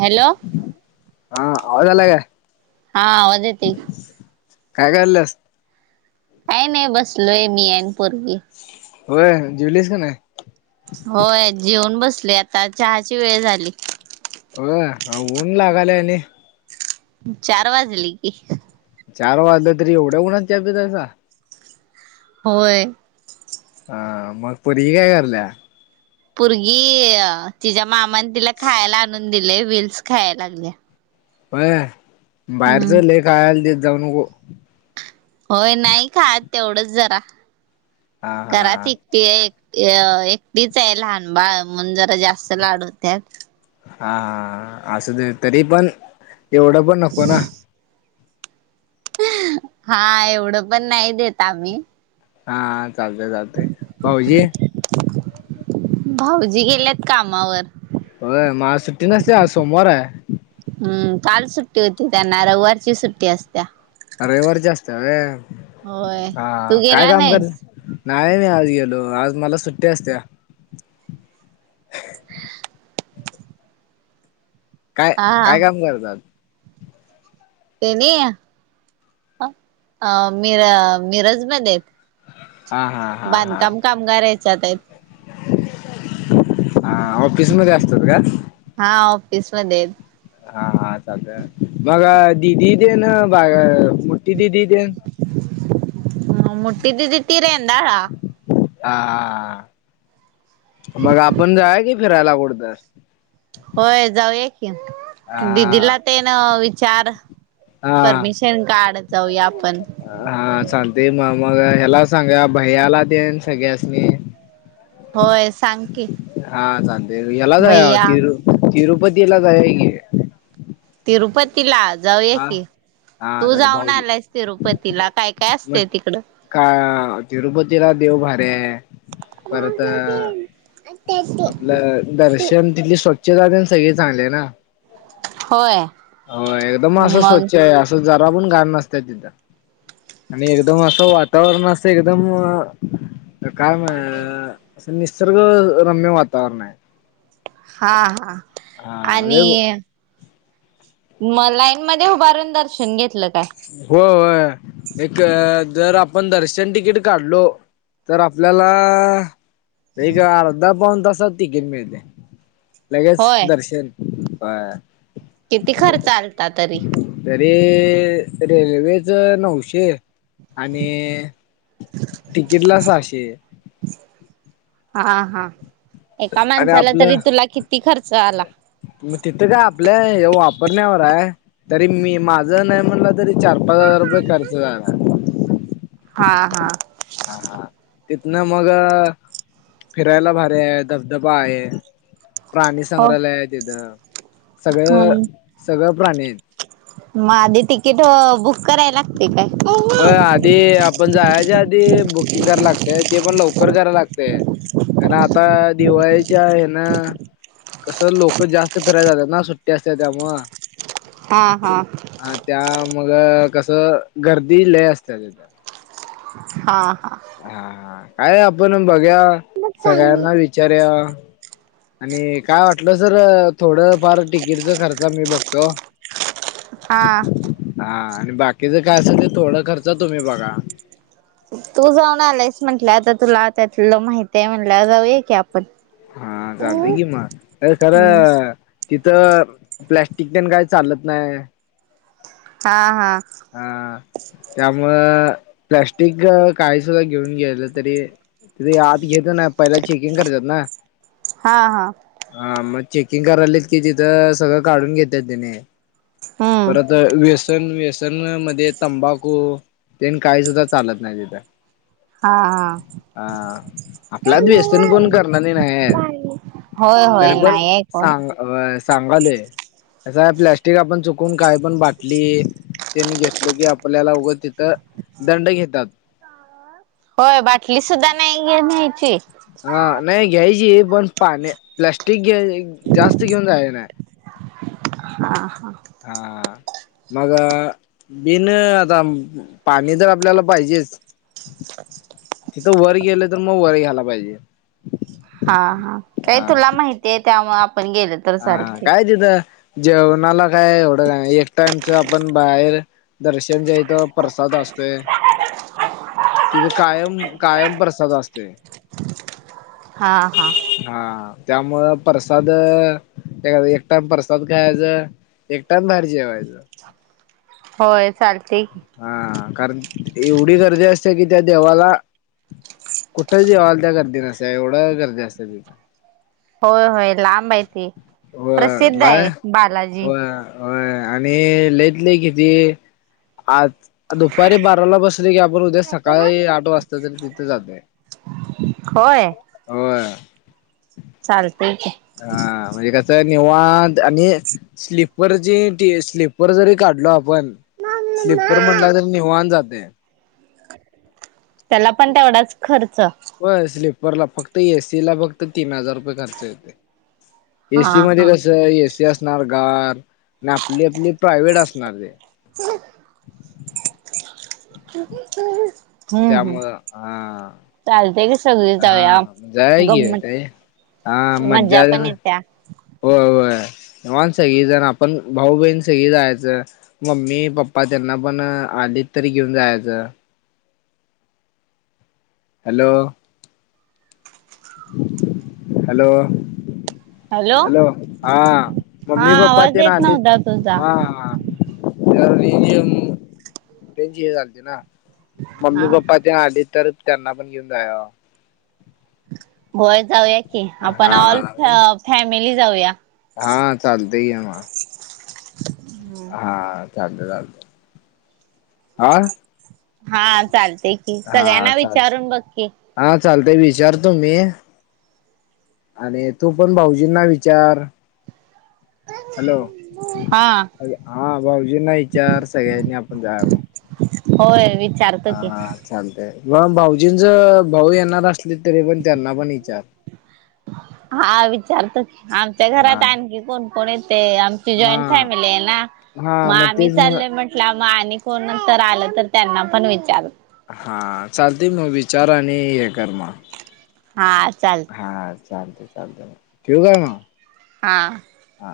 Hello हा आवाज आला काय? हा आवाज येते काय करालीयास? का नाही बसलोय मी आन पोरगी. होय जेवलीस की नाही? होय जेऊन बसले आता, चहाची वेळ झाली. होय अहो ऊन लागालय आणि चार वाजले की. चार वाजलं तरी, एवढ्या उन्हात चहा पितायसा? होय. ह मग पोरगी काय कारल्या? पोरगी तिच्या मामाने तिला खायला आणून दिले व्हिलस खायला लागल्या. व्हय बाहेरच हम्म लय खायला देत जाऊ नको. होय नाही खात तेवढंच जरा हा हा कराती. ती एक एकटीच आहे लहान बाळ, म्हणून जरा जास्त लाड होत्यात. हा हा असू देत, तरी पण एवढं पण नको ना. हा एवढं पण नाही देत आम्ही. हा हा, चालतय चालतय, भाऊजी? भाऊजी गेल्यात कामावर. होय, मग आज सुट्टी नसत्या? आज सोमवार आहे. हम्म काल सुट्टी होती त्यांना, रववारची सुट्टी असत्या. रविवारचे असते होय, होय हा तू हा, काय गेला काम करत नाहीस नाही मी आज गेलो, आज मला सुट्टी असत्या. काय हा काय काम करनार? तेनी? आ हा मिर मिरजमध्येे आहेत. हा हा. हा हा बांधकाम कामगारायचा आहेत. हा ऑफिसमध्ये असतात का? हा ऑफिस मध्ये आहेत. हा हा चालतंय. मग दीदी तेन मग मोठी दीदी तेन? हं मोठी दीदी ती रेंदाळा. हा, मग आपण जाऊया की फिरायला कुठंतर. होय जाऊया की हा दीदीला तेन विचार. हा परमिशन काढ जाऊया आपण. हा चालतंय. मग मग याला सांगा भैय्याला तेन सगळ्यासनी. होय सांग की. हा चालतंय. याला जाऊया भैया तिरू-तिरुपतीला जाऊया की. तिरुपतीला जाऊया हा की. हा तू चालते जाऊन भाऊजी आलास तिरुपतीला काय काय मग असतं तिकडं? का तिरुपतीला देव भारी हाय. परत आपलं दर्शन तिथली स्वच्छता तेन सगळी चांगली आहे ना. होय. मग असं स्वच्छ आहे, असं जरा पण घाण नसत्या तिथं. आणि एकदम असं वातावरण असं एकदम तर काय मग असं निसर्ग रम्य वातावरण आहे. हा. हा. हा अरे आणि. मग लाईनमध्ये उभारून दर्शन घेतलं काय? हो, होय, एक दर आपण दर्शन तिकीट काढलो, तर आपल्याला एक अर्धा पाऊन तासात तिकीट मिळतंय. लगेच होय दर्शन होय. किती खर्च आलता तरी. तरीे रेल्वेच नऊशे. आणि तिकीटला सहाशे. हा हा. एका आणि माणसाला आपलं तरी तुला किती खर्च आला? मग तिथं काय आपलं हे वापरण्यावर आहे. तरी मी माझं नाय म्हणलं तरी चार-पाच हजार रुपये खर्च झाला. हा हा‌. हा हा. तिथंन मग फिरायला भारी आहे, धबधबा आहे. प्राणी हो संग्रहालय आहे तिथं. सगळं सगळं प्राणी आहेत. मग आधी तिकीट बुक कराय लागती काय? ते आपण जायाच्या आधी बुकिंग करायला लागतंय. ते पण लवकर कराय लागतंय. तर आत्ता दिवाळीच्या हेन कसं लोक जास्त फिराय जात्यात ना, सुट्टी असत्या त्यामूळं. [inaudible] हा हा. हा. त्या मग कसं गर्दी लय असत्या तिथं. हा हा. हा काय आपण बघुया सगळ्यांना विचारूया. आणि काय वाटलंच तर थोडं फार तिकीट च खर्च मी बघतो. [inaudible] हा. हा आणि बाकीचं काय असेल ते थोडा खर्च तुम्ही बघा. तू जाऊन आलास म्हंटलाय आता तुला त्यातलं माहितीये म्हंटल्यावर जाऊया की आपण. हा चालतंय की हम्म मग. तर खरं तिथं प्लास्टिक तेन काय चालत नाय. हा हा. हा त्यामुळं प्लॅस्टिक काही सुद्धा घेऊन गेलं तरी तिथे आत घेतच नाही. पहिला चेकिंग करतात ना. हा हा हा, मग चेकिंग करायलात की तिथं सगळं काढून घेतेत त्यांनी. हम्म परत व्यसन, व्यसन मध्ये तंबाखू. तेन काही सुद्धा चालत नाही तिथं. हा. हा. हा आपल्यात व्यसन कोण करणारी नाहीत. होय होय तरी पण नाही आहे कोण सांग अ सांगालोय अस प्लॅस्टिक आपण चुकून काय पण बाटली त्यांनी घेतलं की आपल्याला उगं तिथं दंड घेतात. होय बाटली सुद्धा नाही घेऊन यायची? हा नाही घ्यायची पण पाणी प्लॅस्टिक घ जास्त घेऊन जायचं नाही. हा हा. हा मग बिन आता पाणी तर आपल्याला पाहिजेच. [unintelligible] तिथं वर गेलं तर मग, वर घ्यायला पाहिजे. हा हा. काय तुला माहिती आहे त्यामुळं आपण गेलो तर हा. चालते काय तिथं जेवणाला काय एवढं एक टाईमच आपण बाहेर. दर्शन च्या इथं प्रसाद असतोय. तिथं कायम कायम प्रसाद असतोय. हा हा. हा त्यामुळं प्रसाद त्या एक टाईम प्रसाद खायचा एक टाइम बाहेर जेवायचं. होय चालतंय की. हा. कारण एवढी गर्दी असते कि त्या देवाला. कुठं देवाला त्या गर्दी नसत्या एवढं गर्दी असत्या तिथं. होय, होय, लांब आहे व प्रसिद्ध लाय आहे बालाजी. होय होय आणि लय तर लय किती आज दुपारी बाराला बस की आपण उद्या सकाळी आठ वाजता तरी तिथं जातोय. होय होय. चालतय की. हा म्हणजे कसं आहे निवांत आणि स्लिपवरची स्लीपर जरी काढलो आपण पण स्लिपर म्हणला तरी निवांत जातंय. त्याला पण तेवढाच खर्च. हो स्लीपरला फक्त एसी ला फक्त तीन हजार रुपये खर्च येते. हा एसी मध्ये हा कसं आहे एसी असणार गार आणि आपली आपली प्रायव्हेट असणार गं. हं [inaudible] [unintelligible] त्यामुळं हा चालते की सगळी हा. जाऊया जाऊया की ते गंमत हा मज्जा [unintelligible] पण येत्या होय होय. निवांत सगळीजण आपण भाऊ, बहीण सगळी जायचं. मम्मी पप्पा त्यांना पण आले तर घेऊन जायचं. हॅलो. हॅलो. हॅलो आआ.. हा मम्मी आवाज पप्पाची येत नाती.. नव्हता तुझा हा हा त्या त्यांची हे चालते ना [unintelligible] हा मम्मी पप्पा जर आले, तर त्यांना पण घेऊन जाव. होय जाऊया की. आपण हा ऑल फॅमिली जाऊया. हा चालतंय की मग हा. चालत चालत आ. हा चालतय की, हा सगळ्यांना चाल विचारून बघकी. हा चालतय विचारतो मी आणि तू पण भाऊजींना विचार. हॅलो हा हा भाऊजींना विचार सगळ्यांनी आपण जाऊया मग होय विचारतो की. हा चालतय मग, भाऊजींच भाऊ येणार असले, तरी पण त्यांना.. पण विचार हा विचारतर आमच्या हा घरात आणखी कोण कोण येतय, आमची हा जॉईंट फॅमिली आहे ना! हा मग आम्ही तेच मग चालो म्हटल्या त्याया मारी कोण नंतर आलं तर त्यांना पण विचार हा चालतय मग विचार आणि हे कर.. मग हा चाल हा चालतंय चालतंय. ठेवू काय मग? हा हा